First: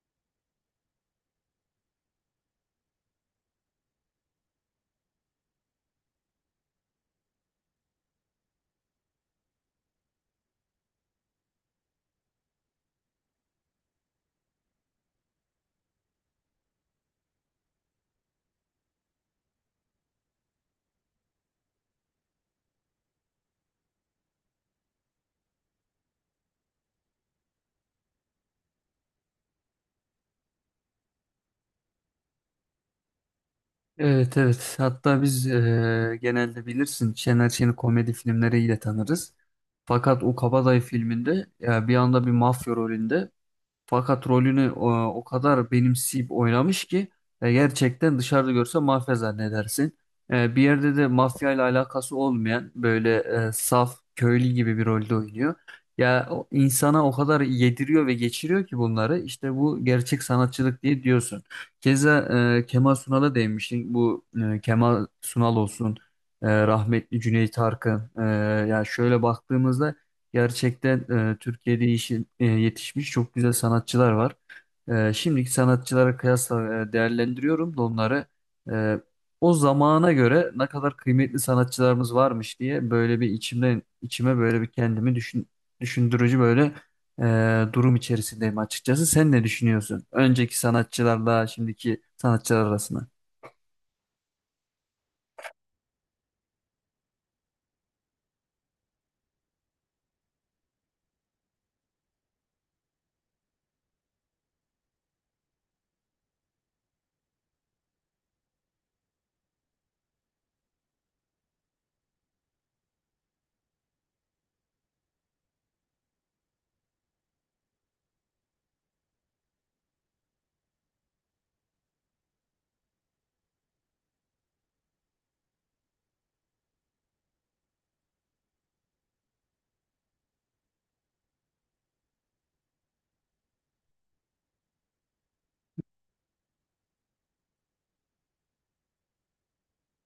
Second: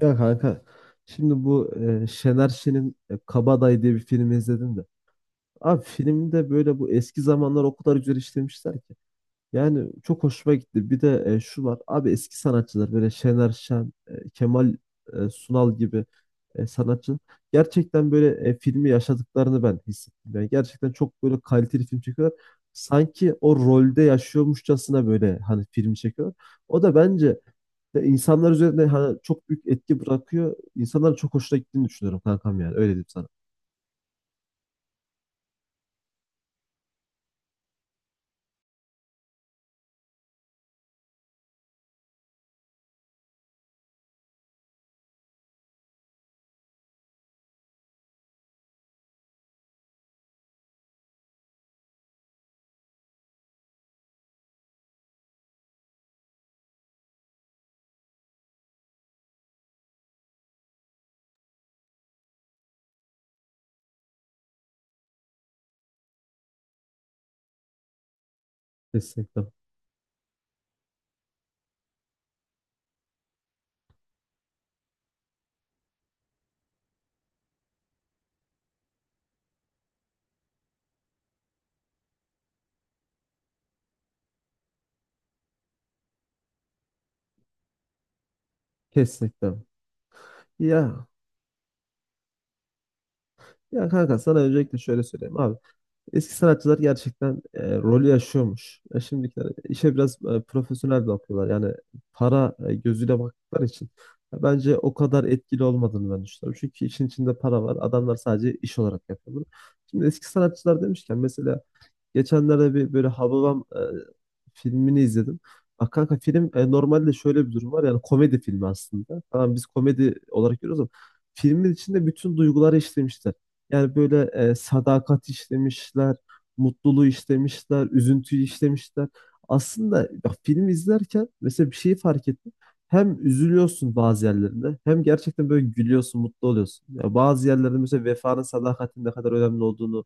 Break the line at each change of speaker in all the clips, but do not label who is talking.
Ya kanka şimdi bu Şener Şen'in Kabadayı diye bir filmi izledim de. Abi filmde böyle bu eski zamanlar o kadar güzel işlemişler ki. Yani çok hoşuma gitti. Bir de şu var. Abi eski sanatçılar böyle Şener Şen, Kemal Sunal gibi sanatçı gerçekten böyle filmi yaşadıklarını ben hissettim. Yani gerçekten çok böyle kaliteli film çekiyorlar. Sanki o rolde yaşıyormuşçasına böyle hani filmi çekiyorlar. O da bence de insanlar üzerinde hani çok büyük etki bırakıyor. İnsanların çok hoşuna gittiğini düşünüyorum kankam yani. Öyle diyeyim sana.
Evet, evet, hatta biz genelde bilirsin Şener Şen'i komedi filmleriyle tanırız. Fakat o Kabadayı filminde ya bir anda bir mafya rolünde, fakat rolünü o kadar benimseyip oynamış ki gerçekten dışarıda görse mafya zannedersin. Bir yerde de mafya ile alakası olmayan böyle saf köylü gibi bir rolde oynuyor. Ya o, insana o kadar yediriyor ve geçiriyor ki bunları işte bu gerçek sanatçılık diye diyorsun. Keza Kemal Sunal'a değinmiştin. Kemal Sunal olsun, rahmetli Cüneyt Arkın. Ya şöyle
Kesinlikle.
baktığımızda gerçekten Türkiye'de yetişmiş çok güzel sanatçılar var. Şimdiki sanatçılara kıyasla değerlendiriyorum da onları. E, O zamana göre ne kadar kıymetli sanatçılarımız varmış diye böyle bir içimden içime böyle bir düşündürücü böyle durum içerisindeyim açıkçası. Sen ne
Kesinlikle.
düşünüyorsun? Önceki
Ya
sanatçılarla şimdiki sanatçılar arasında.
ya kanka sana öncelikle şöyle söyleyeyim abi. Eski sanatçılar gerçekten rolü yaşıyormuş. Şimdikiler işe biraz profesyonel bakıyorlar. Yani para gözüyle baktıkları için. Ya bence o kadar etkili olmadığını ben düşünüyorum. Çünkü işin içinde para var. Adamlar sadece iş olarak yapıyor bunu. Şimdi eski sanatçılar demişken mesela geçenlerde bir böyle Hababam filmini izledim. Bak kanka film normalde şöyle bir durum var, yani komedi filmi aslında. Tamam, biz komedi olarak görüyoruz ama filmin içinde bütün duyguları işlemişler. Yani böyle sadakat işlemişler, mutluluğu işlemişler, üzüntüyü işlemişler. Aslında bak, film izlerken mesela bir şeyi fark ettim. Hem üzülüyorsun bazı yerlerinde hem gerçekten böyle gülüyorsun, mutlu oluyorsun. Ya bazı yerlerde mesela vefanın, sadakatin ne kadar önemli olduğunu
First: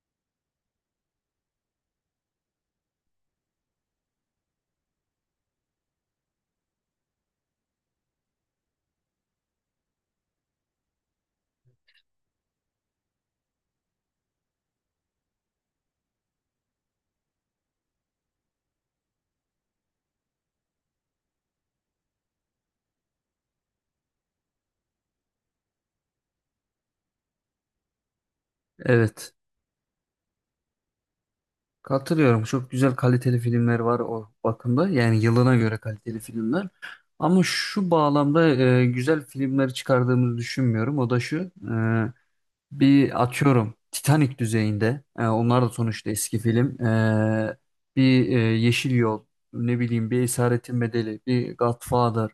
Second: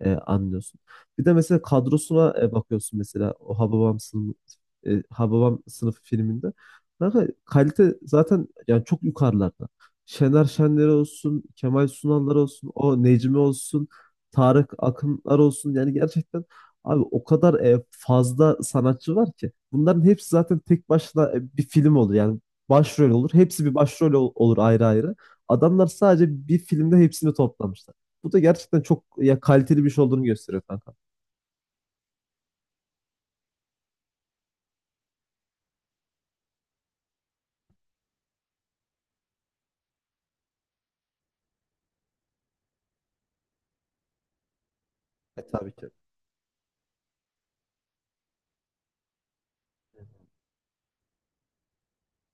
anlıyorsun. Bir de mesela kadrosuna bakıyorsun, mesela o Hababam sınıfı, Hababam sınıfı filminde. Kanka kalite zaten yani çok yukarılarda. Şener Şenler olsun, Kemal Sunallar olsun, o Necmi olsun, Tarık Akınlar olsun. Yani gerçekten abi o kadar fazla sanatçı var ki. Bunların hepsi zaten tek başına bir film olur. Yani başrol olur. Hepsi bir başrol olur ayrı ayrı. Adamlar sadece bir filmde hepsini toplamışlar. Bu da gerçekten çok
Evet.
ya kaliteli bir şey olduğunu gösteriyor kanka.
Katılıyorum. Çok güzel kaliteli filmler var o bakımda. Yani yılına göre kaliteli filmler. Ama şu bağlamda güzel filmler çıkardığımızı düşünmüyorum. O da şu. Bir atıyorum Titanic düzeyinde. Onlar da
Tabii ki.
sonuçta eski film. Bir Yeşil Yol, ne bileyim bir Esaretin Bedeli, bir Godfather.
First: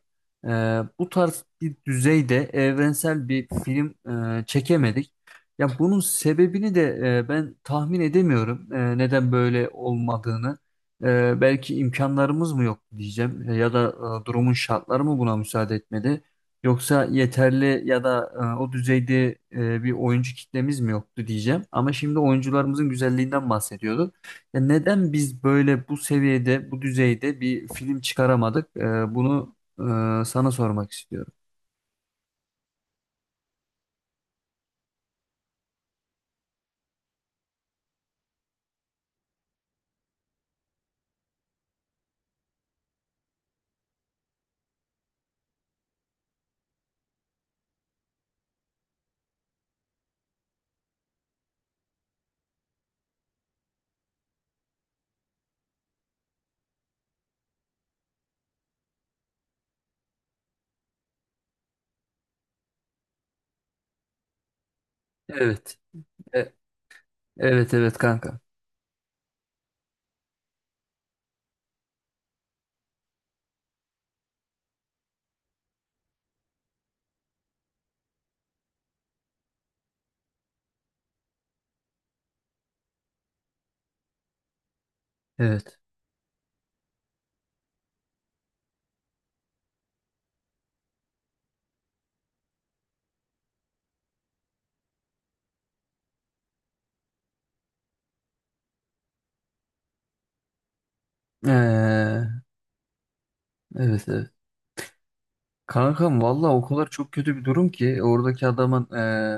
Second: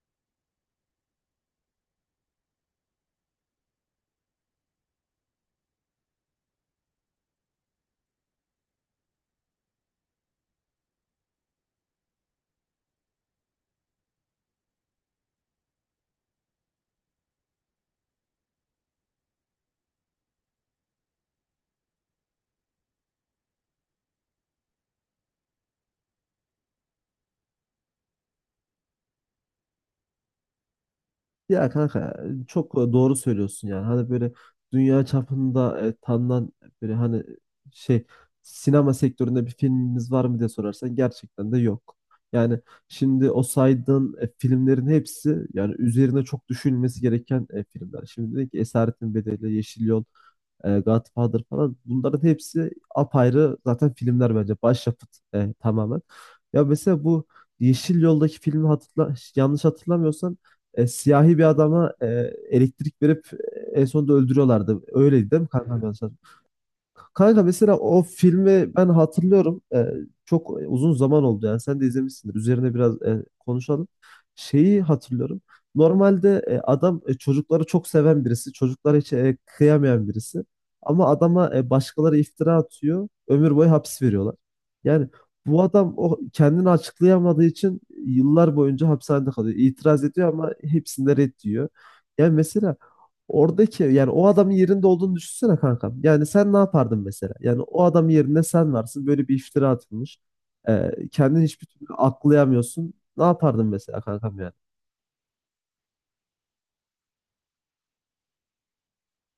E, Bu tarz bir düzeyde evrensel bir film çekemedik. Ya bunun sebebini de ben tahmin edemiyorum. Neden böyle olmadığını. Belki imkanlarımız mı yok diyeceğim, ya da durumun şartları mı buna müsaade etmedi. Yoksa yeterli ya da o düzeyde bir oyuncu kitlemiz mi yoktu diyeceğim. Ama şimdi oyuncularımızın güzelliğinden bahsediyorduk. Ya neden biz böyle bu seviyede, bu düzeyde bir film çıkaramadık? Bunu sana sormak istiyorum.
Ya kanka çok doğru söylüyorsun yani. Hani böyle dünya çapında tanınan böyle hani şey sinema sektöründe bir filmimiz var mı diye sorarsan gerçekten de yok. Yani şimdi o saydığın filmlerin hepsi yani üzerine çok düşünülmesi gereken filmler. Şimdi dedik ki Esaretin Bedeli, Yeşil Yol, Godfather falan, bunların hepsi apayrı zaten filmler, bence başyapıt tamamen. Ya mesela bu Yeşil Yol'daki filmi hatırla, yanlış hatırlamıyorsam siyahi bir adama elektrik verip en sonunda öldürüyorlardı. Öyleydi değil mi
Evet.
kankam? Evet.
E,
Kanka
evet,
mesela
evet
o
kanka.
filmi ben hatırlıyorum. Çok uzun zaman oldu yani. Sen de izlemişsindir. Üzerine biraz konuşalım. Şeyi hatırlıyorum. Normalde adam çocukları çok seven birisi. Çocuklara hiç kıyamayan birisi. Ama adama başkaları iftira atıyor. Ömür boyu hapis veriyorlar. Yani bu
Evet.
adam o kendini açıklayamadığı için yıllar boyunca hapishanede kalıyor. İtiraz ediyor ama hepsinde red diyor. Yani mesela oradaki, yani o adamın yerinde olduğunu düşünsene kankam. Yani sen ne yapardın mesela? Yani o adamın yerinde sen varsın. Böyle bir iftira atılmış. Kendini hiçbir türlü
Ee,
aklayamıyorsun. Ne yapardın mesela
evet, evet.
kankam yani?
Kankam valla o kadar çok kötü bir durum ki oradaki adamın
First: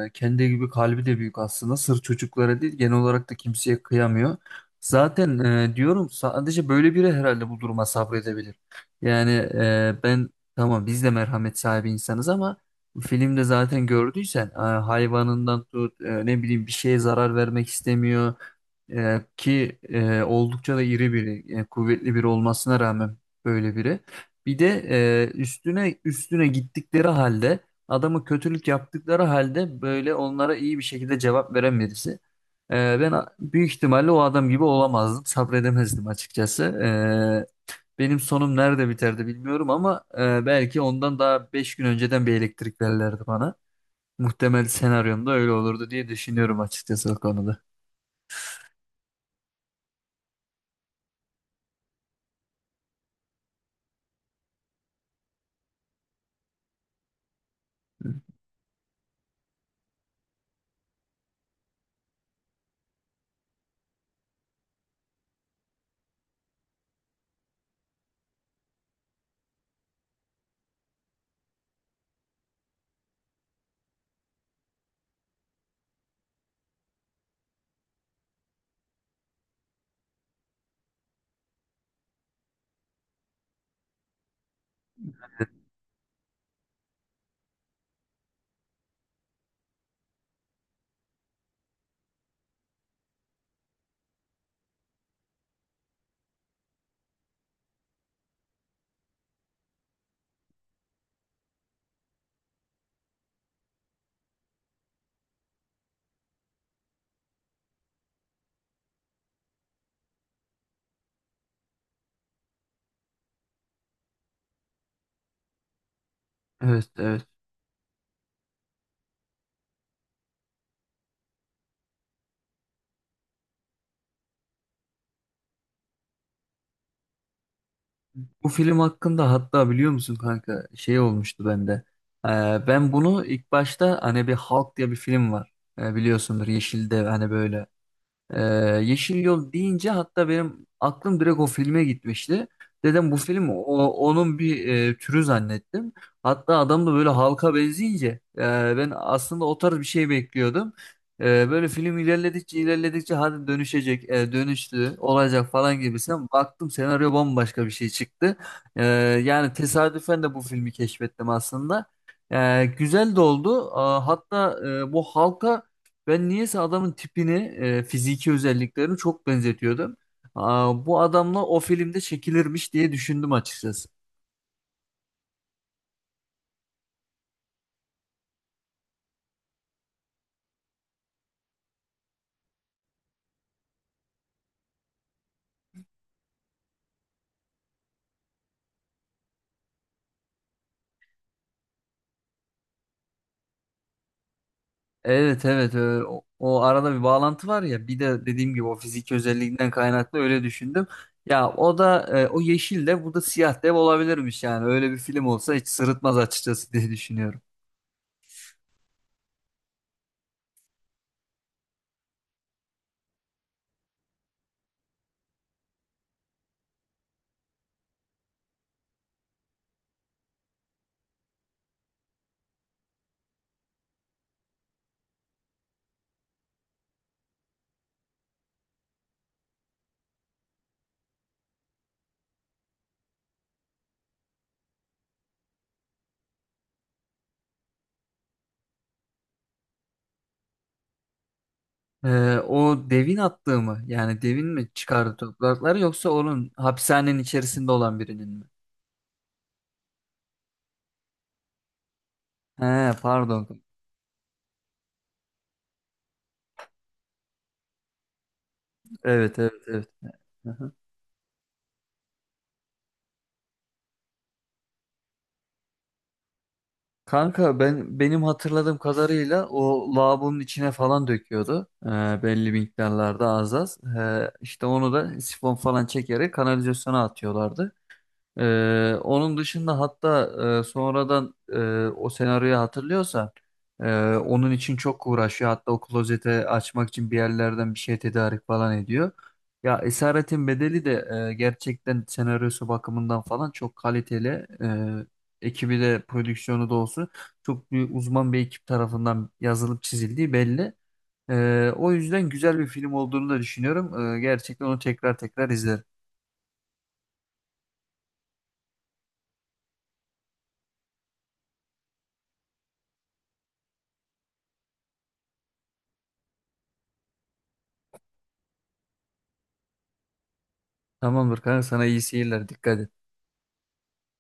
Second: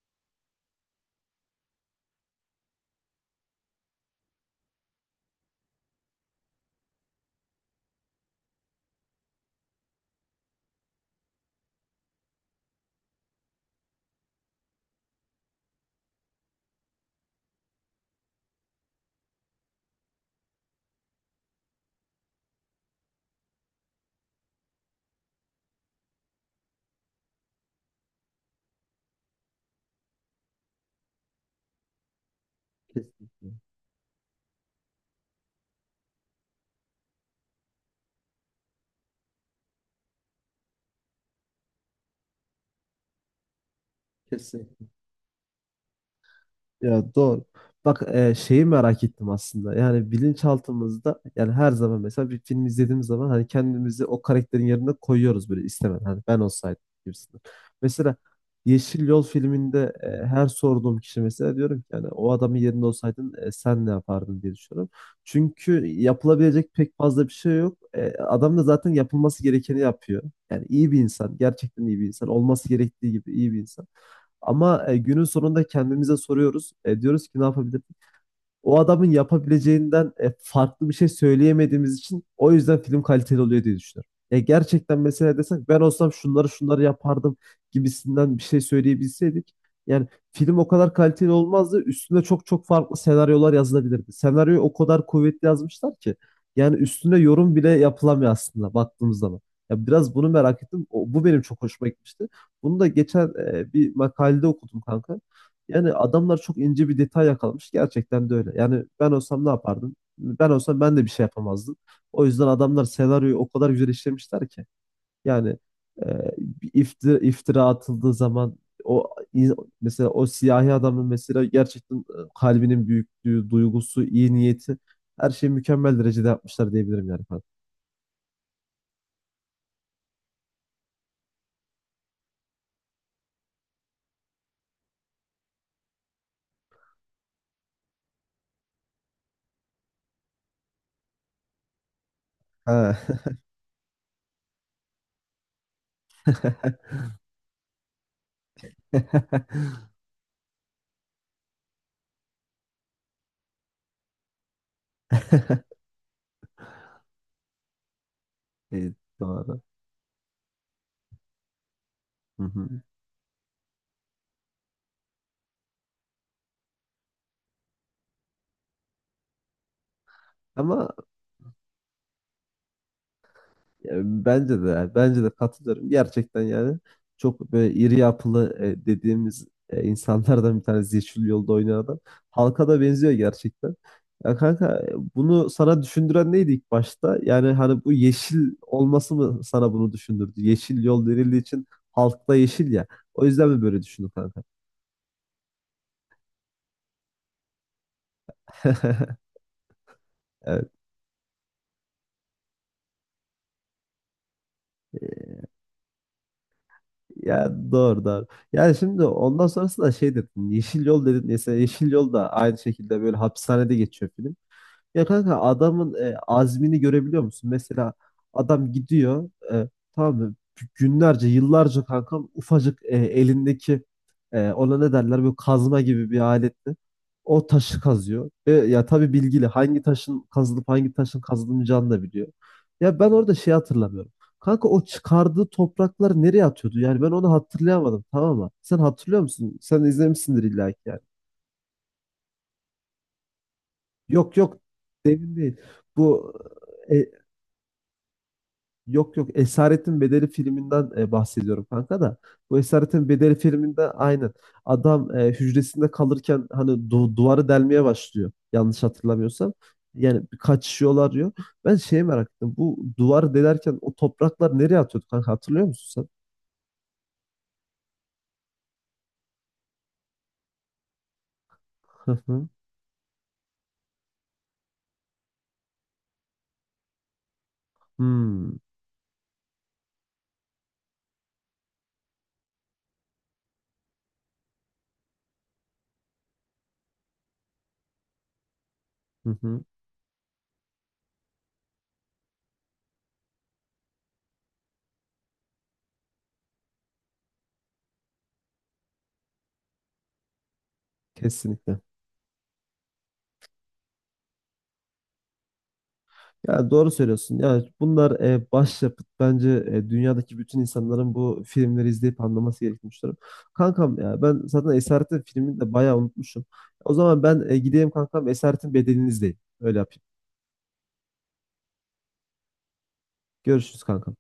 kendi gibi kalbi de büyük aslında. Sırf çocuklara değil genel olarak da kimseye kıyamıyor. Zaten diyorum sadece böyle biri herhalde bu duruma sabredebilir. Yani ben, tamam biz de merhamet sahibi insanız ama filmde zaten gördüysen hayvanından tut, ne bileyim, bir şeye zarar vermek istemiyor. Oldukça da iri biri, kuvvetli biri olmasına rağmen böyle biri. Bir de üstüne üstüne gittikleri halde, adamı kötülük yaptıkları halde böyle onlara iyi bir şekilde cevap veren birisi.
Kesinlikle.
Büyük ihtimalle o adam gibi olamazdım, sabredemezdim açıkçası. Benim sonum nerede biterdi bilmiyorum ama belki ondan daha 5 gün önceden bir elektrik verirlerdi bana. Muhtemel
Kesinlikle.
senaryomda öyle olurdu diye düşünüyorum açıkçası
Ya
o
doğru.
konuda.
Bak, şeyi merak ettim aslında. Yani bilinçaltımızda yani her zaman mesela bir film izlediğimiz zaman hani kendimizi o karakterin yerine koyuyoruz böyle istemeden. Hani ben olsaydım gibisinden. Mesela Yeşil Yol filminde her sorduğum kişi mesela, diyorum ki yani o adamın yerinde olsaydın sen ne yapardın diye düşünüyorum. Çünkü yapılabilecek pek fazla bir şey yok. E, adam da zaten yapılması gerekeni yapıyor. Yani iyi bir insan, gerçekten iyi bir insan, olması gerektiği gibi iyi bir insan. Ama günün sonunda kendimize soruyoruz. E, diyoruz ki ne yapabiliriz? O adamın yapabileceğinden farklı bir şey söyleyemediğimiz için o yüzden film kaliteli oluyor diye düşünüyorum. Ya gerçekten mesela desek ben olsam şunları şunları yapardım gibisinden bir şey söyleyebilseydik, yani film o kadar kaliteli olmazdı. Üstüne çok çok farklı senaryolar yazılabilirdi. Senaryoyu o kadar kuvvetli yazmışlar ki yani üstüne yorum bile yapılamıyor aslında baktığımız zaman. Ya biraz bunu merak ettim. Bu benim çok hoşuma gitmişti. Bunu da geçen bir makalede okudum kanka. Yani adamlar çok ince bir detay yakalamış. Gerçekten de öyle. Yani ben olsam ne yapardım? Ben olsam ben de bir şey yapamazdım. O yüzden adamlar senaryoyu o kadar güzel işlemişler ki. Yani bir
Evet, evet.
iftira atıldığı zaman o in- mesela o siyahi adamın mesela gerçekten kalbinin büyüklüğü, duygusu, iyi niyeti, her şeyi mükemmel derecede yapmışlar diyebilirim yani. Falan.
Bu film hakkında hatta biliyor musun kanka, şey olmuştu bende. Ee, Ben bunu ilk başta, hani bir Hulk diye bir film var. Biliyorsundur Yeşildev, hani böyle ee, Yeşil Yol deyince hatta benim aklım direkt o filme gitmişti.
Ha.
Dedim bu film onun bir türü zannettim. Hatta adam da böyle halka benzeyince e, ben aslında o tarz bir şey bekliyordum. Böyle film ilerledikçe ilerledikçe hadi dönüşecek, dönüştü, olacak falan gibisinden baktım, senaryo bambaşka bir şey çıktı. E,
Evet,
Yani
doğru.
tesadüfen de bu filmi keşfettim aslında.
Hı hı.
Güzel de oldu. Hatta bu halka ben niyeyse adamın tipini, fiziki özelliklerini çok benzetiyordum. Aa,
Ama
bu adamla o filmde çekilirmiş diye düşündüm açıkçası.
e, bence de yani, bence de katılıyorum. Gerçekten yani çok böyle iri yapılı dediğimiz insanlardan bir tanesi Yeşil Yolda oynayan adam. Halka da benziyor gerçekten. Ya kanka bunu sana düşündüren neydi ilk başta? Yani hani bu yeşil olması mı sana bunu düşündürdü? Yeşil yol denildiği için halkta yeşil ya. O yüzden mi böyle düşündün kanka?
Evet evet, o arada bir bağlantı var ya, bir de dediğim gibi o fiziki özelliğinden kaynaklı öyle
Evet.
düşündüm. Ya o da, o yeşil de bu da siyah dev olabilirmiş yani, öyle bir film olsa hiç sırıtmaz açıkçası diye düşünüyorum.
Ya doğru doğru. Yani şimdi ondan sonrası da şey dedin. Yeşil yol dedin. Mesela Yeşil Yol da aynı şekilde böyle hapishanede geçiyor film. Ya kanka adamın azmini görebiliyor musun? Mesela adam gidiyor, tamam mı? Günlerce, yıllarca kankam ufacık elindeki ona ne derler böyle kazma gibi bir aletle o taşı kazıyor. E, ya tabii bilgili, hangi taşın kazılıp hangi taşın kazılmayacağını da biliyor. Ya ben orada şey hatırlamıyorum. Kanka o çıkardığı toprakları nereye atıyordu? Yani ben onu hatırlayamadım, tamam mı? Sen hatırlıyor musun? Sen izlemişsindir illa ki yani.
E, O devin attığı mı, yani
Yok
devin
yok,
mi çıkardı
demin değil.
toprakları yoksa
Bu
onun
e,
hapishanenin içerisinde olan birinin mi?
yok yok, Esaretin Bedeli filminden bahsediyorum kanka da. Bu
He,
Esaretin Bedeli
pardon.
filminde aynen adam hücresinde kalırken hani duvarı delmeye başlıyor. Yanlış
Evet,
hatırlamıyorsam.
evet, evet.
Yani
Aha.
kaçışıyorlar diyor. Ben şeye merak ettim. Bu duvarı delerken o topraklar nereye atıyordu kanka, hatırlıyor musun sen?
Kanka ben, benim hatırladığım kadarıyla o lavabonun içine falan döküyordu.
Hı hı.
Belli miktarlarda, az az. İşte onu da sifon falan çekerek kanalizasyona atıyorlardı.
Hmm.
Onun dışında hatta sonradan o senaryoyu hatırlıyorsan e, onun için çok uğraşıyor. Hatta o klozete açmak için bir yerlerden bir şey tedarik falan ediyor.
Hı hı.
Ya Esaretin Bedeli de gerçekten senaryosu bakımından falan çok kaliteli. Ekibi de prodüksiyonu da olsun çok büyük uzman bir ekip tarafından yazılıp çizildiği belli.
Kesinlikle.
O yüzden güzel bir film olduğunu da düşünüyorum. Gerçekten onu tekrar tekrar izlerim.
Ya doğru söylüyorsun. Ya bunlar başyapıt. Bence dünyadaki bütün insanların bu filmleri izleyip anlaması gerektiğini düşünüyorum. Kankam ya ben zaten Esaret'in filmini de bayağı unutmuşum. O zaman ben gideyim kankam, Esaret'in bedelini izleyeyim. Öyle yapayım.
Tamamdır kanka, sana iyi seyirler. Dikkat et.
Görüşürüz kankam.